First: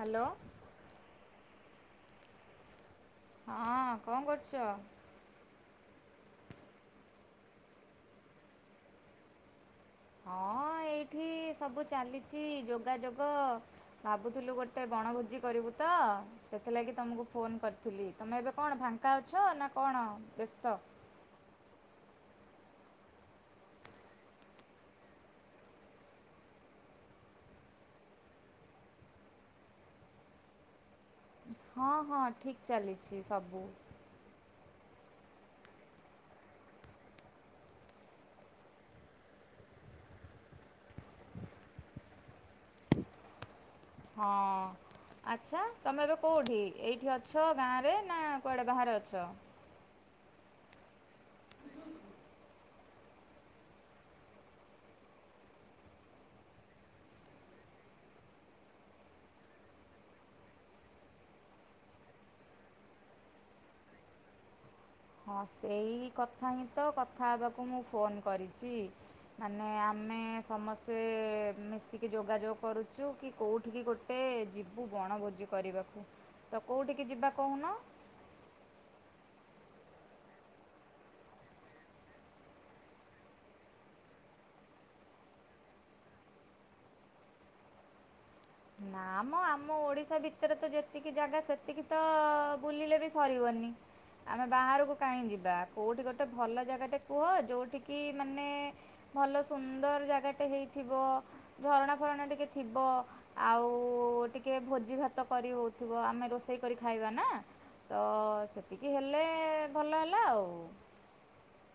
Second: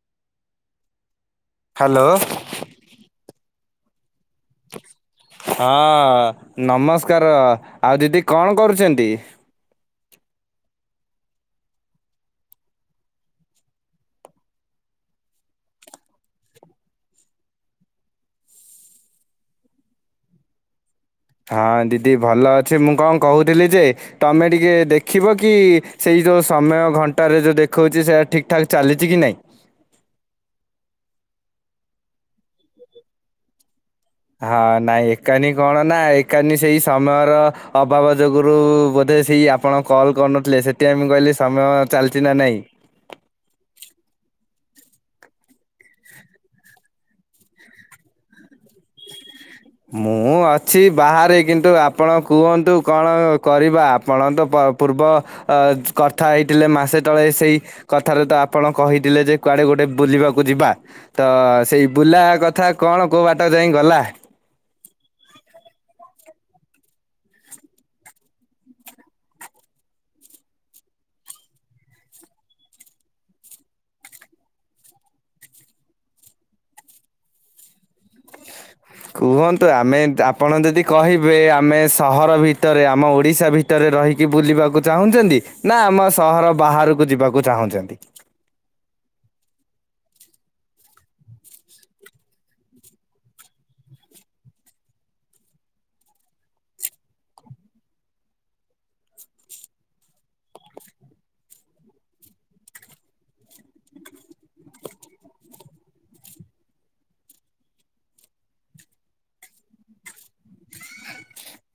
Hello. Hello. ହଁ। କଁ କରୁଚ? ହଁ ନମସ୍କାର ଆଉ ଦିଦି କଣ କରୁଛନ୍ତି? ହଁ ଏଇଠି ସବୁ ଚାଲିଛି ଯୋଗାଯୋଗ। ଭାବୁଥିଲୁ ଗୋଟେ ବଣଭୋଜି କରିବୁ ତ ସେଥିଲାଗି ତମୁକୁ ଫୋନ୍ କରିଥିଲି ତମେ ଏବେ କଣ ଫାଙ୍କା ଅଛ ନା କଣ ବେସ୍ତ। ହଁ ଦିଦି ଭଲ ଅଛି ମୁଁ କଁ କହୁଥିଲି ଯେ ତମେ ଟିକେ ଦେଖିବ କି ସେଇ ଯୋଉ ସମୟ ଘଣ୍ଟାରେ ଯୋଉ ଦେଖଉଚି ସେଟା ଠିକ୍ ଠାକ୍ ଚାଲିଚି କି ନାଇଁ। ହଁ ହଁ ଠିକ୍ ଚାଲିଛି ସବୁ। ହଁ ନାଇଁ ଏକାନି କଣ ନା ଏକାନି ସେଇ ସମୟର ଅଭାବ ଯୋଗୁରୁ ବୋଧେ ସେଇ ଆପ୍ ଆପଣ କଲ୍ କରୁନଥିଲେ ସେଥିପାଇଁ ମୁଁ କହିଲି ସମୟ ଚାଲଚି ନା ନାଇଁ। ହଁ। ଆଛା ତମେ ଏବେ କୋଉଠି ଏଇଠି ଅଛ ଗାଁରେ ନା କୁଆଡେ ବାହାରେ ଅଛ। ମୁଁ ଅଛି ବାହାରେ କିନ୍ତୁ ଆପଣ କୁହନ୍ତୁ କଣ କରିବା ଆପଣ ତ ପ ପୂର୍ବ ଅ କଥା ହେଇଥିଲେ ମାସେ ତଳେ ସେଇ କଥାରେ ତ ଆପଣ କହିଥିଲେ ଯେ କୁଆଡେ ଗୋଟେ ବୁଲିବାକୁ ଯିବା। ତ ସେଇ ବୁଲା କଥା କଣ କୋଉ ବାଟ ଯାଇଁ ଗଲା। ହଁ ସେଇ କଥା ହିଁ ତ କଥା ହବାକୁ ମୁଁ ଫୋନ୍ କରିଚି। ମାନେ ଆମେ ସମସ୍ତେ ମିଶିକି ଯୋଗାଯୋଗ କରୁଚୁ କି କୋଉଠିକି ଗୋ ଟେ ଯିବୁ ବଣଭୋଜି କରିବାକୁ ତ କୋଉଠିକି ଯିବା କହୁନ? କୁହନ୍ତୁ ଆମେ ଦ୍ ଆପଣ ଯଦି କହିବେ ଆମେ ସହର ଭିତରେ ଆମ ଓଡିଶା ଭି ତେରେ ରହିକି ବୁଲିବାକୁ ଚାହୁଁଚନ୍ତି ନା ଆମ ସହର ବାହାରୁକୁ ଯିବାକୁ ଚାହୁଁଛନ୍ତି। ନା ମ ଆମ ଓଡିଶା ଭିତେରେ ତ ଯେତିକି ଜାଗା ସେତିକି ତ ବୁଲିଲେ ବି ସରିବନି। ଆମେ ବାହାରକୁ କାହିଁ ଯିବା କୋଉଠି ଗୋଟେ ଭଲ ଜାଗାଟେ କୁହ ଯୋଉଠିକି ମାନେ ଭଲ ସୁନ୍ଦର ଜାଗାଟେ ହେଇଥିବ ଝରଣା ଫରଣା ଟିକେ ଥିବ। ଆଉ ଟିକେ ଭୋଜି ଭାତ କରି ହଉଥୁବ ଆମେ ରୋଷେଇ କରି ଖାଇବା ନା। ତ ସେତିକି ହେଲେ ଭଲ ହେଲା ଆଉ।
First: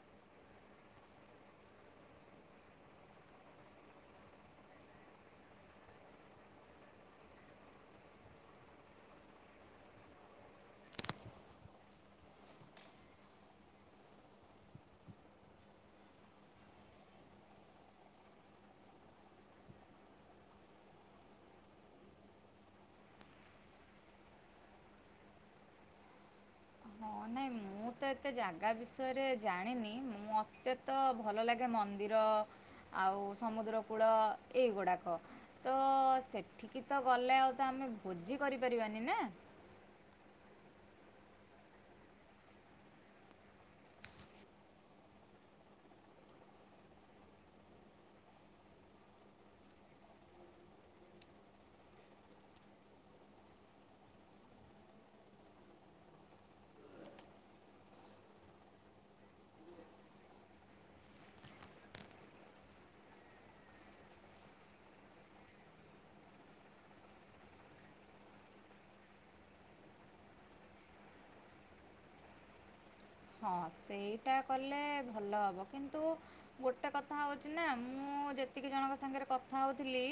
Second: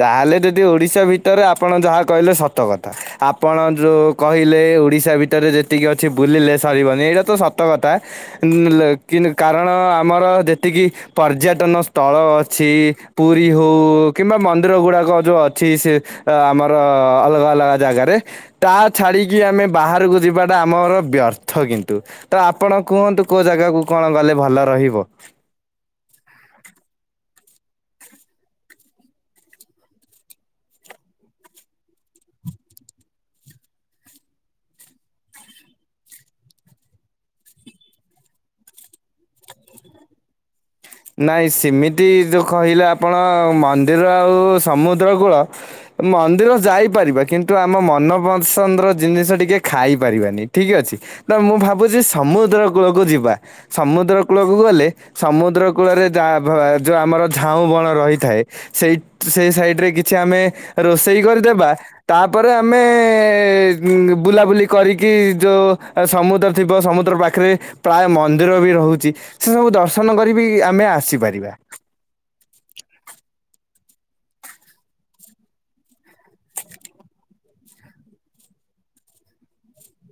ତାହେଲେ ଯଦି ଓଡିଶା ଭିତରେ ଆପଣ ଯାହା କହିଲେ ସତ କଥା ଆପଣ ଯୋଉ କହିଲେ ଓଡିଶା ଭିତରେ ଯେତିକି ଅଛି ବୁଲିଲେ ସରିବନି ଏଇଟା ତ ସତ କଥା। ଉଁ ଲେକିନ୍ କାରଣ ଆମର ଯେତିକି ପର୍ଯ୍ୟଟନ ସ୍ଥଳ ଅଛି ପୁରୀ ହଉ କିମ୍ବା ମ ମନ୍ଦିର ଗୁଡାକ ଯୋଉ ଅଛି ସେ ଆ ଆମର ଅଲଗା ଅଲଗା ଯାଗାରେ। ତା ଛାଡ଼ିକି ଆମେ ବାହାରକୁ ଯିବାଟା ଆମର ବ୍ୟର୍ଥ କିନ୍ତୁ। ତ ଆପଣ କୁହନ୍ତୁ କୋଉ ଯାଗାକୁ କଣ ଗଲେ ଭଲ ରହିବ? ହଁ ନାଇଁ ମୁଁ ତ ଏତେ ଯାଗା ବିଷୟରେ ଜାଣିନି ମୋତେ। ତ ଭଲ ଲାଗେ ମନ୍ଦିର ଆଉ ସମୁଦ୍ର କୂଳ ଏଇଗୁଡ଼ାକ। ତ ସେଠିକି ତ ଗଲେ ଆଉ ତ ଆମେ ଭୋଜି କରିପାରିବାନି ନା। ନାଇଁ ସେମିତି ଯଉ କହିଲେ ଆପଣ ମନ୍ଦିର ଆଉ ସମୁଦ୍ର କୂଳ। ମନ୍ଦିର ଯାଇପାରିବା କିନ୍ତୁ ଆମ ମନ ପସନ୍ଦର ଜିନିଷ ଟିକେ ଖାଇ ପାରିବାନି ଠିକ ଅଛି। ତ ମୁଁ ଭାବୁଛି ସମୁଦ୍ର କୂଳକୁ ଯିବା ସମୁଦ୍ର କୂଳକୁ ଗଲେ ସମୁଦ୍ର। କୂଳରେ ଜା ଭ ଯଉ ଆମର ଝାଉଁ ବଣ ରହିଥାଏ। ସେଇ ସେଇ ସାଇଡରେ କିଛି ଆମେ ରୋଷେଇ କରିଦେବା। ତାପରେ ଆମେ ଉଁ ବୁଲାବୁଲି କରିକି ଯୋଉ। ଅ ସମୁଦ୍ର ଥିବ ସମୁଦ୍ର ପାଖରେ ପ୍ରାୟ ମନ୍ଦିର ବି ରହୁଛି ସେ ସବୁ ଦର୍ଶନ କରିବି। ଇ ଆମେ ଆସିପାରିବା। ହଁ ସେଇଟା କଲେ ଭଲ ହବ କିନ୍ତୁ। ଗୋଟେ କଥା ହଉଛି ନା ମୁଁ ଯେତିକି ଜଣଙ୍କ ସାଙ୍ଗରେ କଥା ହଉଥିଲି।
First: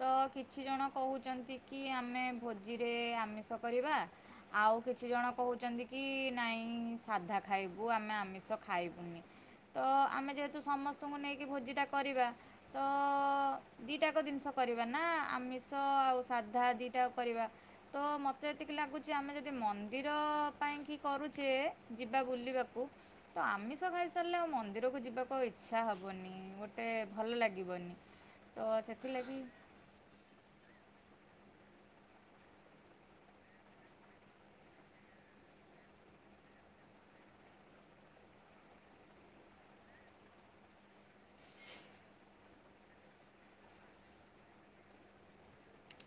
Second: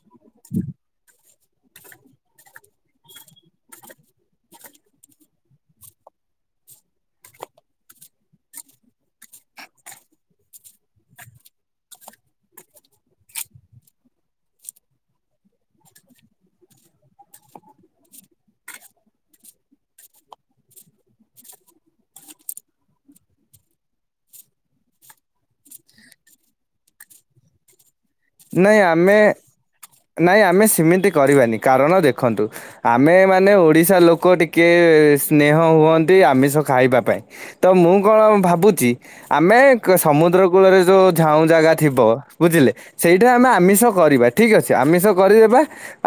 ତ କିଛି ଜଣ କହୁଛନ୍ତି କି ଆମେ ଭୋଜିରେ ଆମିଷ କରିବା। ଆଉ କିଛି ଜଣ କହୁଛନ୍ତି କି ନାଇଁ ସାଧା। ଖାଇବୁ ଆମେ ଆମିଷ ଖାଇବୁନି। ତ ଆମେ ଯେହେତୁ ସମସ୍ତଙ୍କୁ ନେଇକି ଭୋଜିଟା କରିବା। ତ ଦିଟାକ ଜିନିଷ କରିବା ନା ଆମିଷ ଆଉ ସାଧା ଦିଟା କରିବା। ତ ମତେ ଯେତିକି ଲାଗୁଛି ଆମେ ଯଦି ମନ୍ଦିର ପାଇଁ କି କରୁଛେ ଯି ବା ବୁଲିବାକୁ। ତ ଆମିଷ ଖାଇସାରିଲେ ଆଉ ମନ୍ଦିରକୁ ଯିବାକୁ ଇଚ୍ଛା ହେବନି ଗୋଟେ ଭଲ ଲାଗିବନି। ତ ନାଇଁ ଆମେ ସେଥିଲାଗି ନାଇଁ ଆମେ ସେମିତି କରିବାନି କାରଣ ଦେଖନ୍ତୁ। ଆମେ ମାନେ ଓଡିଶା ଲୋକ ଟିକେ ସ୍ନେହ ହୁଅନ୍ତି ଆମିଷ ଖାଇବା ପାଇଁ। ତ ମୁଁ କଣ ଭାବୁଛି। ଆମେ କ ସମୁଦ୍ର କୂଳରେ ଯୋଉ ଝାଉଁ ଯାଗା ଥିବ ବୁଝିଲେ। ସେଇଟା ଆମେ ଆମିଷ କରିବା ଠିକ୍ ଅଛି ଆମିଷ କରିଦେବା।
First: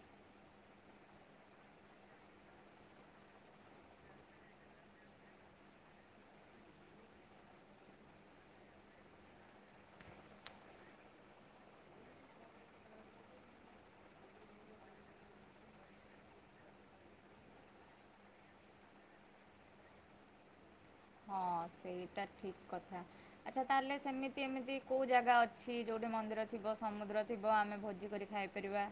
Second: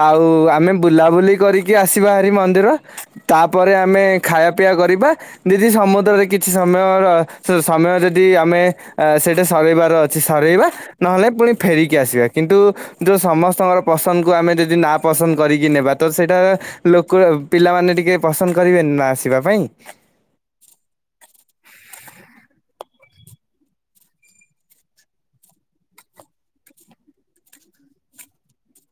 ଆଉ ଆମେ ବୁଲାବୁଲି କରିକି ଆସିବା ହେରି ମନ୍ଦିର। ତାପରେ ଆମେ ଖାୟା ପିଆ କରିବା। ଦିଦି ସମୁଦ୍ରରେ କିଛି ସମୟର ସ-ସମୟ ଯଦି ଆମେ ଆ ସେଇଟା ସରେଇବାର ଅ ଛି ସରେଇବା ନହେଲେ ପୁଣି ଫେରିକି ଆସିବା କିନ୍ତୁ। ଯୋଉ ସମସ୍ତଙ୍କର ପସନ୍ଦକୁ ଆମେ ଯଦି ନା ପସନ୍ଦ କରିକି ନେବା ତ ସେଇଟା। ଲୋକ ପିଲାମାନେ ଟିକେ ପସନ୍ଦ କରିବେନି ନା ଆସିବା ପାଇଁ। ହଁ ସେଇଟା ଠିକ୍ କଥା। ଆଚ୍ଛା ତା ହେଲେ ସେମିତି ଏମିତି କେଉ ଜାଗା ଅଛି ଯଉଠି ମନ୍ଦିର ଥିବ, ସମୁଦ୍ର ଥିବ ଆମେ ଭୋଜି କରି ଖାଇ ପାରିବା।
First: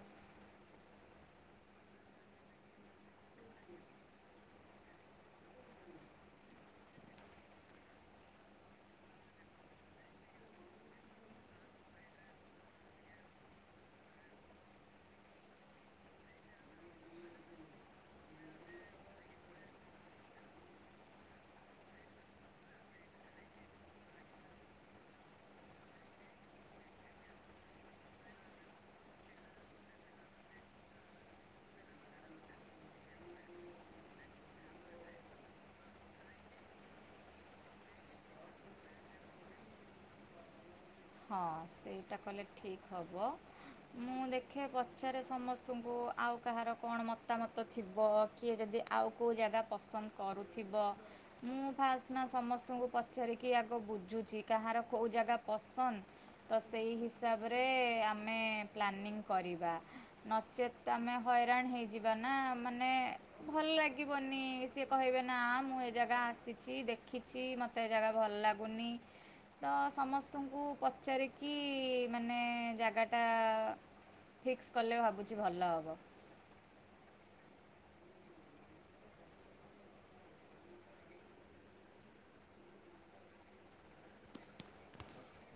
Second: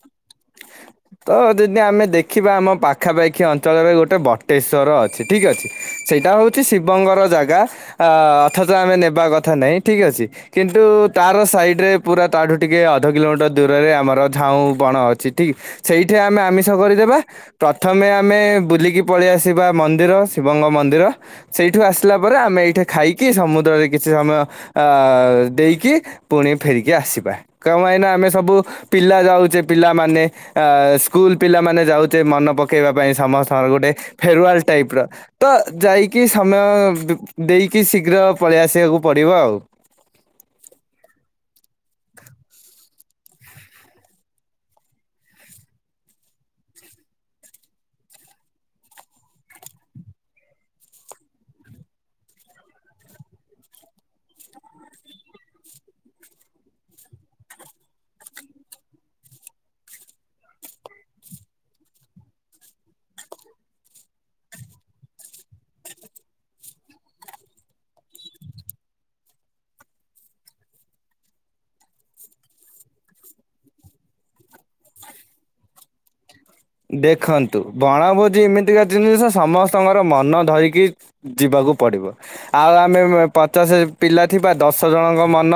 ତ ଯଦି ଆମେ ଦେଖିବା ଆମ ପାଖାପାଖି ଅଞ୍ଚଳରେ ଗୋଟେ ବଟେଶ୍ଵର ଅଛି ଠିକ ଅଛି। ସେଇଟା ହଉଛି ଶିବଙ୍ଗର ଜାଗା ଆ ଅଥଚ ଆମେ ନେବା କଥା ନାହିଁ ଠିକ ଅଛି। କିନ୍ତୁ ତାର ସାଇଡରେ ପୁରା ତାଠୁ ଟିକେ ଅଧ କିଲୋମିଟର ଦୂରରେ ଆମର ଝାଉଁ ବଣ ଅଛି ଠିକ। ସେଇଠି ଆମେ ଆମିଷ କରିଦେବା। ପ୍ରଥମେ ଆମେ ବୁଲିକି ପଳେଇ ଆସିବା ମନ୍ଦିର ଶିବଙ୍କ ମନ୍ଦିର। ସେଇଠୁ ଆସିଲା ପରେ ଆମେ ଏଇଠେ ଖାଇକି ସମୁଦ୍ରରେ କିଛି ସମୟ ଆ ଦେଇକି। ପୁଣି ଫେରିକି ଆସିବା କଣ ପାଇଁ ନା ଆମେ ସବୁ ପିଲା ଯାଉଛେ ପିଲାମାନେ। ଆ ସ୍କୁଲ ପିଲାମାନେ ଯାଉଛେ ମନ ପକେଇବା ପାଇଁ ସମସ୍ତଙ୍କର ଗୋଟେ ଫେରୱାଲ ଟାଇପ ର। ତ ଯାଇକି ସମୟ ବୁ ଦେଇକି ଶୀଘ୍ର ପଳେଇ ଆସିବାକୁ ପଡିବ ଆଉ। ହଁ ସେଇଟା କଲେ ଠିକ ହବ। ମୁଁ ଦେଖେ ପଚାରେ ସମସ୍ତଙ୍କୁ ଆଉ କାହାର କଣ ମତାମତ ଥିବ। କିଏ ଯଦି ଆଉ କୋଉ ଜାଗା ପସନ୍ଦ କରୁଥିବ। ମୁଁ ଫାଷ୍ଟ ନା ସମସ୍ତଙ୍କୁ ପଚାରିକି ଆଗ ବୁଝୁଛି କାହାର କୋଉ ଜାଗା ପଶ ହନ୍ ତ ସେଇ ହିସାବରେ ଆମେ ପ୍ଲାନିଂ କରିବା। ନଚେତ୍ ଆମେ ହଇରାଣ ହେଇଯିବା ନା ମାନେ ଭଲ ଲାଗିବନି ସିଏ କହିବେ ନା ମୁଁ ଏ ଜାଗା ଆସିଛି ଦେଖିଛି ମ ତେ ଜାଗା ଭଲ୍ ଲାଗୁନି ତ ସମସ୍ ତଙ୍କୁ ପଚାରିକି ମାନେ ଜାଗାଟା ଫିକ୍ସ କଲେ ଭାବୁଛି ଭଲ ହବ। ଦେଖନ୍ତୁ ବଣଭୋଜି ଏମିତିକା ଜିନିଷ ସମସ୍ତଙ୍କର ମନ ଧରିକି ଯିବାକୁ ପଡ଼ିବ ଆଉ ଆମେ-ମେ ପଚାଶେ ପିଲା ଥିବା ଦଶ ଜଣଙ୍କ ମନ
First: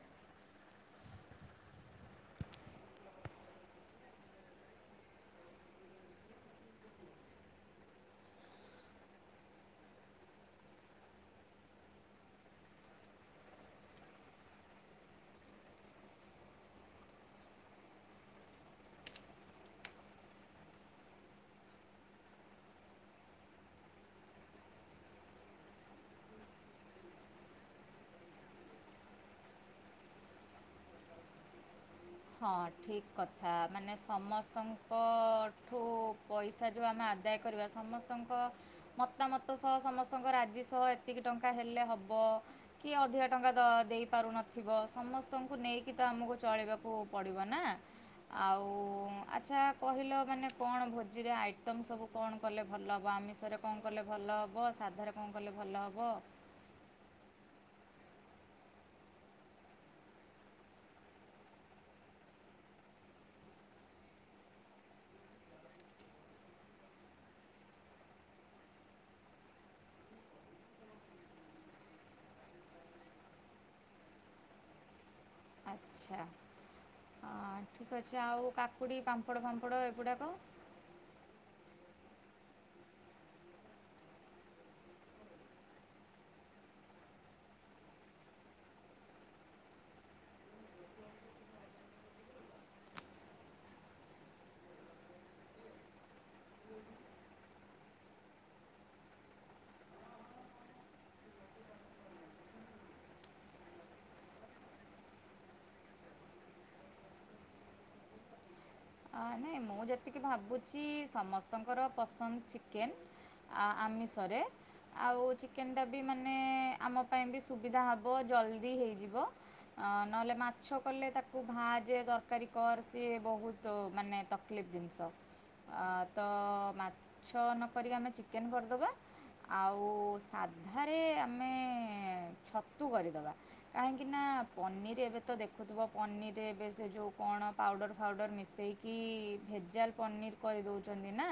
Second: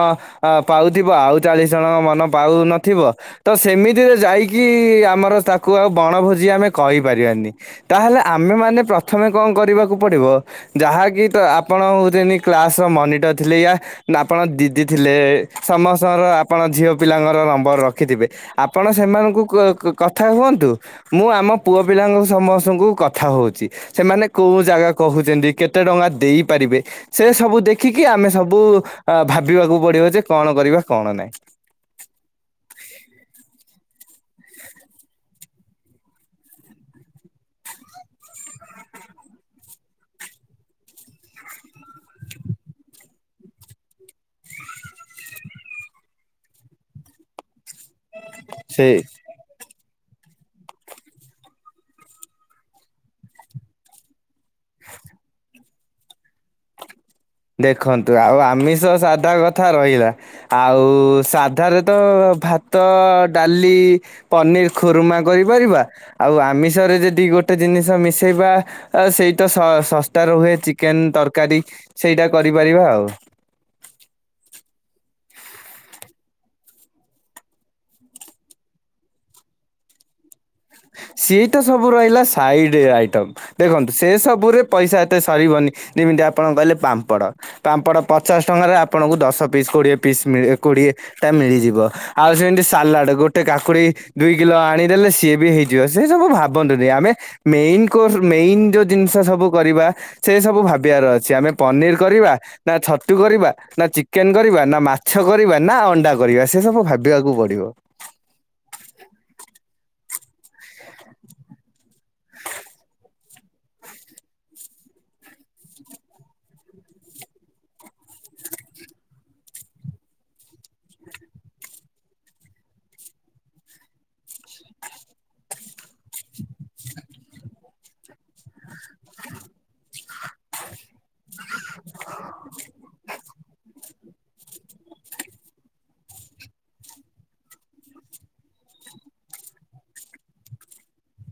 ଆ ପାଉଥିବ ଆଉ ଚାଳିଶ ଜଣଙ୍କ ମନ ପାଉନଥିବ। ତ ସେମିତିରେ ଯାଇକି ଆମର ତାକୁ ଆଉ ବଣଭୋଜି ଆମେ କହିପାରିବାନି। ତାହେଲେ ଆମେ ମାନେ ପ୍ରଥମେ କଣ କରିବାକୁ ପଡି଼ବ ଯାହାକି ତ ଆପଣ ହୋଉ ଯେଏନ୍ତି କ୍ଲାସ ର ମନିଟର ଥିଲେ ୟା ବା ଆପଣ ଦିଦି ଥିଲେ ସମସ୍ତଙ୍କର ଆପଣ ଝିଅ ପିଲାଙ୍କର ନମ୍ବର ରଖିଥିବେ। ଆପଣ ସେମାନଙ୍କୁ କୂଅ କ କଥା ହୁଅନ୍ ତୁ ମୁଁ ଆମ ପୁଅ ପିଲାଙ୍କ ସମସ୍ତଙ୍କୁ କଥା ହଉଛି। ସେମାନେ କୋଉ ଜାଗା କହୁଛନ୍ତି କେତେ ଟଙ୍କା ଦେଇପାରିବେ। ସେ ସବୁ ଦେଖିକି ଆମେ ସବୁ ଭାବିବାକୁ ଆ ପଡ଼ିବ ଯେ କଣ କରିବା କଣ ନାଇଁ। ହଁ ଠିକ୍ କଥା ମାନେ ସମସ୍ତଙ୍କଠୁ ପଇସା ଯୋଉ ଆମେ ଆଦାୟ କରିବା ସମସ୍ତଙ୍କ ମତାମତ ସହ ସମସ୍ତଙ୍କ ରାଜି ସହ ଏତିକି ଟଙ୍କା ହେଲେ ହବ। କିଏ ଅଧିକା ଟଙ୍କା ଦ ଦେଇ ପାରୁନଥିବ ସମସ୍ତଙ୍କୁ ନେଇକି ତ ଆମକୁ ଚଳିବାକୁ ପଡ଼ିବ ନା ଆଉ ସେ ଆଚ୍ଛା କହିଲ ମାନେ କଣ ଭୋଜିରେ ଆଇଟମ୍ ସବୁ କଣ କଲେ ଭଲ ହେବ ଆମିଷରେ କଣ କଲେ ଭଲ ହବ, ସାଧାରେ କଣ କଲେ ଭଲ ହବ। ଦେଖନ୍ତୁ ଆଉ ଆମିଷ ସାଧା କଥା ରହିଲା। ଆଉ ସାଧାରେ ତ ଭାତ, ଡାଲି ପନିର ଖୁରୁମା କରିପାରିବା ଆଉ ଆମିଷରେ ଯଦି ଗୋଟେ ଜିନିଷ ମିଶେଇବା ଆ ସେଇ ତ ଶ-ଶସ୍ତାରେ ରୁହେ ଚିକେନ ତରକାରୀ ସେଇଟା କରିପାରିବା ଆଉ। ଚ୍ଛା ଆ ଠିକ୍ ଅଛି ଆଉ କାକୁଡ଼ି ପାମ୍ପଡ଼ ଫାମ୍ପଡ଼ ଏଗୁଡ଼ାକ? ସେଇତ ସବୁ ରହିଲା ସାଇଡି ଆଇଟମ୍। ଦେଖନ୍ତୁ ସେ ସବୁରେ ପଇସା ଏତେ ସରିବନି ଯେମିତି ଆପଣ କହିଲେ ପାମ୍ପଡ଼। ପାମ୍ପଡ ପଚାଶ ଟଙ୍କାରେ ଆପଣଙ୍କୁ ଦଶ ପିସ୍ କୋଡିଏ ପିସ୍ ମିଳେ କୋଡି଼ଏ ଟା ମିଳିଯିବ ଆଉ ସେମିତି ସାଲାଡ୍ ଗୋଟେ କାକୁଡ଼ି ଦୁଇ କିଲୋ ଆଣିଦେଲେ ସିଏ ବି ହେଇ ଯିବ ସେ ସବୁ ଭାବନ୍ତୁନି ଆମେ ମେଇନ୍ କୋର୍ସ ମେଇନ୍ ଯୋଉ ଜିନିଷ ସବୁ କରିବା ସେ ସବୁ ଭାବିବାର ଅଛି ଆମେ ପନିର କରିବା। ନା ଛତୁ କରିବା, ନା ଚିକେନ କରିବା, ନା ମାଛ କରିବା, ନା ଅଣ୍ଡା କରିବା ସେ ସବୁ ଭାବିବାକୁ ପଡ଼ିବ। ଆ ନାଇଁ ମୁଁ ଯେତିକି ଭାବୁଛି ସମସ୍ତଙ୍କର ପସନ୍ଦ ଚିକେନ୍। ଆ ଆମିଷରେ। ଆଉ ଚିକେନ୍ ଟା ବି ମାନେ ଆମ ପାଇଁ ବି ସୁବିଧା ହବ ଜଲ୍ଦି ହେଇଯିବ। ନହେଲେ ମାଛ କଲେ ତାକୁ ଭାଜେ ତରକାରୀ କର ସିଏ ବୋହୁତ୍ ତ ମାନେ ତକଲିଫ୍ ଜିନିଷ। ଆ ତ ମାଛ ନ କରିକି ଆମେ ଚିକେନ୍ କରିଦବା। ଆଉ ସାଧାରେ ଆମେ ଛତୁ କରିଦବା। କାହିଁକି ନା ପନିର୍ ଏବେ ତ ଦେଖୁଥିବ ପନିର୍ ରେ ଏବେ ସେ ଯୋଉ କଣ ପାଉଡର ଫାଉଡର ମିଶେ ସେଇକି ଭେଜାଲ ପନିର୍ କରିଦେଉଛନ୍ତି ନା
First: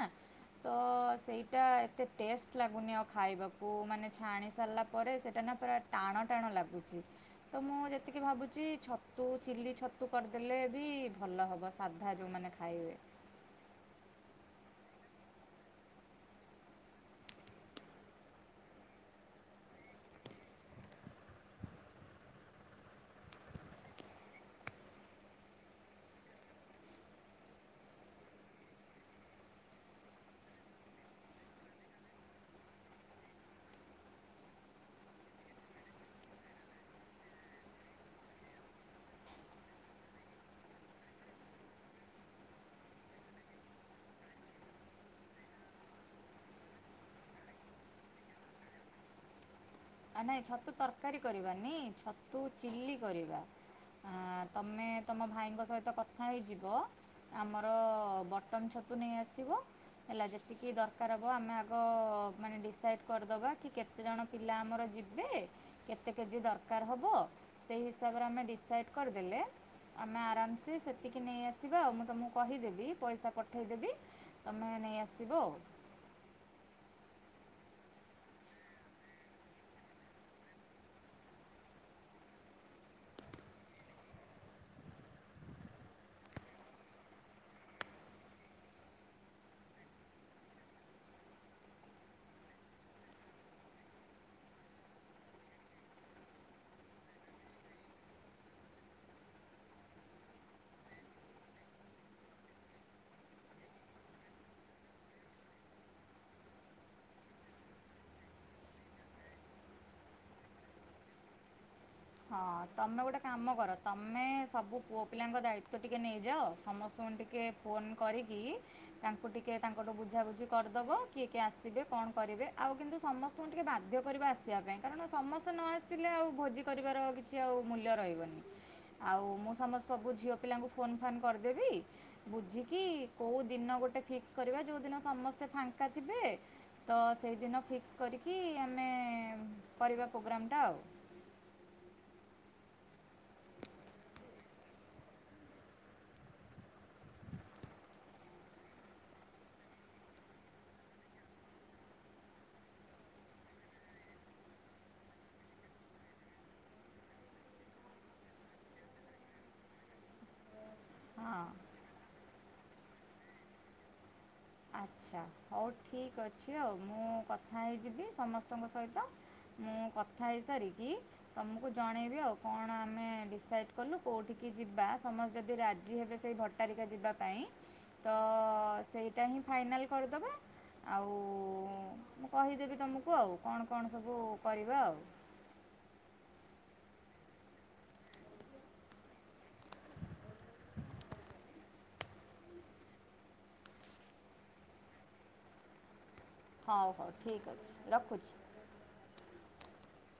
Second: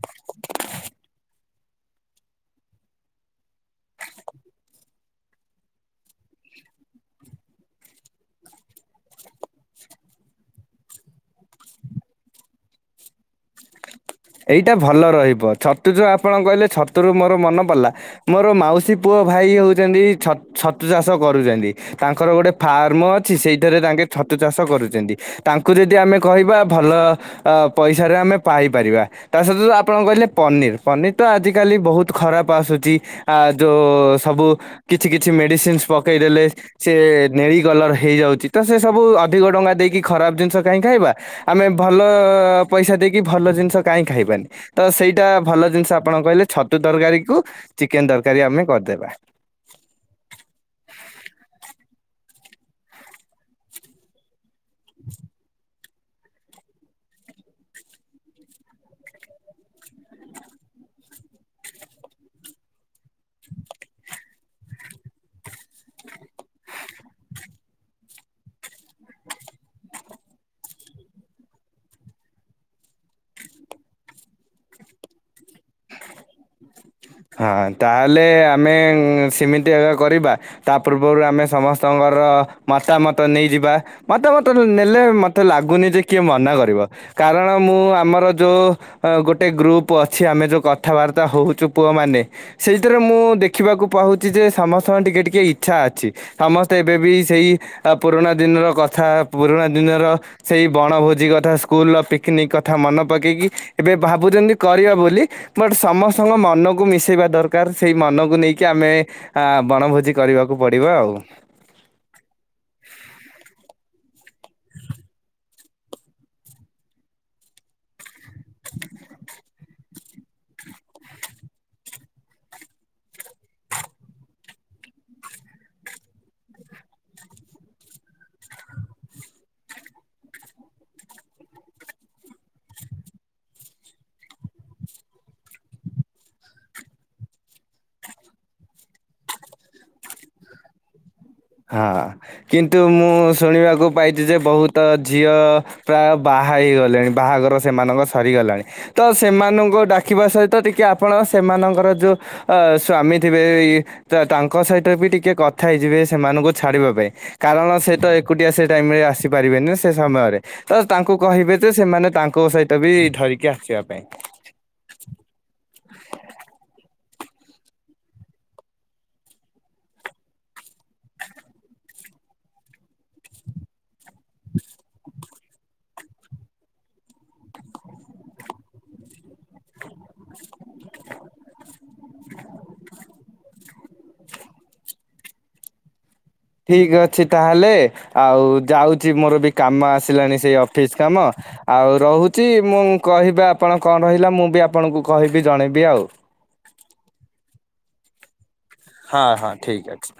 ତ ସେଇଟା ଏତେ ଟେଷ୍ଟ୍ ଲାଗୁନି ଆଉ ଖାଇବାକୁ ମାନେ ଛାଣି ସାରିଲା ପରେ ସେଇଟା ନା ପୁରା ଟାଣ ଟାଣ ଲାଗୁଛି। ତ ମୁଁ ଯେତିକି ଭାବୁଛି ଛତୁ ଚିଲ୍ଲି ଛତୁ କରିଦେଲେ ବି ଭଲ ହବ ସ୍ ସାଧା ଯୋଉମାନେ ଖାଇବେ। ଏଇଟା ଭଲ ରହିବ ଛତୁ ଯେ ଆପଣ କହିଲେ ଛତୁୁରୁ ମୋର ମନେ ପଡ଼ିଲା ମୋର ମାଉସୀ ପୁଅ ଭାଇ ହଉଛନ୍ତି ଛ ଛତୁ ଚାଷ କରୁଛନ୍ତି। ତାଙ୍କର ଗୋଟେ ଫାର୍ମ ଅଛି ସେଇଠାରେ ତାଙ୍କେ ଛତୁ ଚାଷ କରୁଛନ୍ତି। ତାଙ୍କୁ ଯଦି ଆମେ କହିବା ଭଲ ପଇସାରେ ଆମେ ପାଇପାରିବା। ତା ସହିତ ଆପଣ କହିଲେ ପନିର୍ ପନିର ତ ଆଜିକାଲି ବହୁତ ଖରାପ ଆସୁଛି। ଆ ଯୋଉ ସବୁ କିଛି କିଛି ମେଡିସିନସ ପକେଇଦେଲେ ସେ ନେଳି କଲର ହେଇଯାଉଚି ତ ସେ ସବୁ ଅଧିକ ଟଙ୍କା ଦେଇକି ଖରାପ ଜିନିଷ କାହିଁ ଖାଇବା? ଆମେ ଭଲ ପଇସା ଦେଇକି ଭଲ ଜିନିଷ କାହିଁ ଖାଇବାନି ତ ସେଇଟା ଭଲ ଜିନିଷ ଆପଣ କହିଲେ ଛତୁ ତରକାରୀ କୁ ଚିକେନ ତରକାରୀ ଆମେ କରିଦେବା। ଆ ନାଇଁ ଛତୁ ତରକାରୀ କରିବାନି ଛତୁ ଚିଲ୍ଲି କରିବା। ତମେ ତମ ଭାଇଙ୍କ ସହିତ କଥା ହେଇଯିବ ଆମର ବଟନ ଛତୁ ନେଇ ଆସିବ। ହେଲା ଯେତିକି ଦରକାର ହେବ ଆମେ ଆଗ ମାନେ ଡିସାଇଡ଼୍ କରିଦେବା କି କେତେଜଣ ପିଲା ଆମର ଯିବେ କେତେ କେଜି ଦରକାର ହେବ ସେଇ ହିସାବରେ ଆମେ ଡିସାଇଡ଼୍ କରିଦେଲେ ଆମେ ଆରାମସେ ସେତିକି ନେଇଆସିବା ଆଉ ମୁଁ ତମକୁ କହିଦେବି ପଇସା ପଠେଇଦେବି ତମେ ନେଇ ଆସିବ ଆଉ। ହଁ ତାହେଲେ ଆମେ ସେମିତି ଆକା କରିବା ତା ପୂର୍ବରୁ ଆମେ ସମସ୍ତଙ୍କର ମତାମତ ନେଇଯିବା। ମତାମତ ନେଲେ ମତେ ଲାଗୁନି ଯେ କିଏ ମନା କରିବ। କାରଣ ମୁଁ ଆମର ଯୋଉ ଗୋଟେ ଗ୍ରୁପ ଅଛି ଆମେ ଯୋଉ କଥାବାର୍ତ୍ତା ହୋଉଛୁ ପୁଅମାନେ ସେଇଥିରେ ମୁଁ ଦେଖିବାକୁ ପାଉଛି ଯେ ସମସ୍ତଙ୍କ ଟିକେ ଟିକେ ଇଚ୍ଛା ଅଛି। ସମସ୍ତେ ଏବେ ବି ସେଇ ପୁରୁଣା ଦିନର କଥା ପୁରୁଣା ଦିନର ସେଇ ବଣଭୋଜି କଥା ସ୍କୁଲର ପିକନିକ କଥା ମନେ ପକେଇକି ଏବେ ଭାବୁଛନ୍ତି କରିବା ବୋଲି ବଟ ସମସ୍ତଙ୍କ ମନକୁ କୁ ମିଶେଇବା ଦରକାର ସେଇ ମନକୁ ନେଇକି ଆମେ ଆ ବଣଭୋଜି କରିବାକୁ ପଡିବ ଆଉ। ହଁ ତମେ ଗୋଟେ କାମ କର ତମେ ସବୁ ପୁଅ ପିଲାଙ୍କ ଦାୟିତ୍ଵ ଟିକେ ନେଇଯାଅ ସମସ୍ତଙ୍କୁ ଟିକେ ଫୋନ୍ କରିକି ତାଙ୍କୁ ଟିକେ ତାଙ୍କଠୁ ବୁଝାବୁଝି କରିଦବ କିଏ କିଏ ଆସିବେ କଣ କରିବେ ଆଉ କିନ୍ତୁ ସମସ୍ତେ ଙ୍କୁ ଟିକେ ବାଧ୍ୟ କରିବ ଆସିବା ପାଇଁ କାରଣ ସମସ୍ତେ ନ ଆସିଲେ ଆଉ ଭୋଜି କରିବାର କିଛି ଆଉ ମୂଲ୍ୟ ରହିବନି। ଆଉ ମୁଁ ସମର ସବୁ ଝିଅ ପିଲାଙ୍କୁ ଫୋନ୍ ଫାନ୍ କରିଦେବି। ବୁଝିକି କୋଉ ଦିନ ଗୋଟେ ଫିକ୍ସ କରିବା ଯୋଉ ଦିନ ସମସ୍ତେ ଫାଙ୍କା ଥିବେ ତ ସେଇଦିନ ଫିକ୍ସ କରିକି ଆମେ କରିବା ପ୍ରୋଗ୍ରାମ୍ ଟା ଆଉ। ହଁ କିନ୍ତୁ ମୁଁ ଶୁଣିବାକୁ ପାଇଛି ଯେ ବୋହୁତ ଝିଅ ପ୍ରାୟ ବାହା ହେଇଗଲେଣି ବାହାଘର ସେମାନଙ୍କ ସରିଗଲାଣି। ତ ସେମାନଙ୍କୁ ଡାକିବା ସହିତ ଟିକେ ଆପଣ ସେମାନଙ୍କର ଯୋଉ ଅ ସ୍ଵାମୀ ଥିବେ ତାଙ୍କ ସହିତ ବି ଟିକେ କଥା ହେଇଯିବେ ସେମାନଙ୍କୁ ଛାଡିବା ପାଇଁ କାରଣ ସେ ତ ଏକୁଟିଆ ସେ ଟାଇମ ରେ ଆସିପାରିବେନି ସେ ସମୟରେ। ତ ତାଙ୍କୁ ହଁ କହିବେ ଯେ ସେମାନେ ତାଙ୍କ ସହିତ ବି ଧରିକି ଆସିବା ପାଇଁ। ଆଚ୍ଛା ହଉ ଠିକ୍ ଅଛି ଆଉ ମୁଁ କଥା ହେଇଯିବି ସମସ୍ତଙ୍କ ସହିତ। ମୁଁ କଥା ହେଇସାରିକି ତମକୁ ଜଣେଇବି ଆଉ କଣ ଆମେ ଡିସାଇଡ କଲୁ କୋଉଠିକି ଯିବା ସମସ୍ତେ ଯଦି ରାଜି ହେବେ ସେଇ ଘ ତାରିଖ ଯିବା ପାଇଁ ତ ସେଇଟା ହିଁ ଫାଇନାଲ୍ କରିଦେବା। ଆଉ ମୁଁ କହିଦେବି ତୁମକୁ ଆଉ କଣ କଣ ସବୁ କରିବା ଆଉ। ଠିକ ଅଛି ତାହେଲେ ଆଉ ଯାଉଛି ମୋର ବି କାମ ଆସିଲାଣି ସେଇ ଅଫିସ କାମ। ଆଉ ରହୁଛି ମୁଁ କହିବି ଆପଣ କଣ ରହିଲା ମୁଁ ବି ଆପଣଙ୍କୁ କହିବି ଜଣେଇବି ଆଉ। ହଉ ହଉ ଠିକ୍ ଅଛି ରଖୁଛି। ହଁ ହଁ ଠିକ୍ ଅଛି।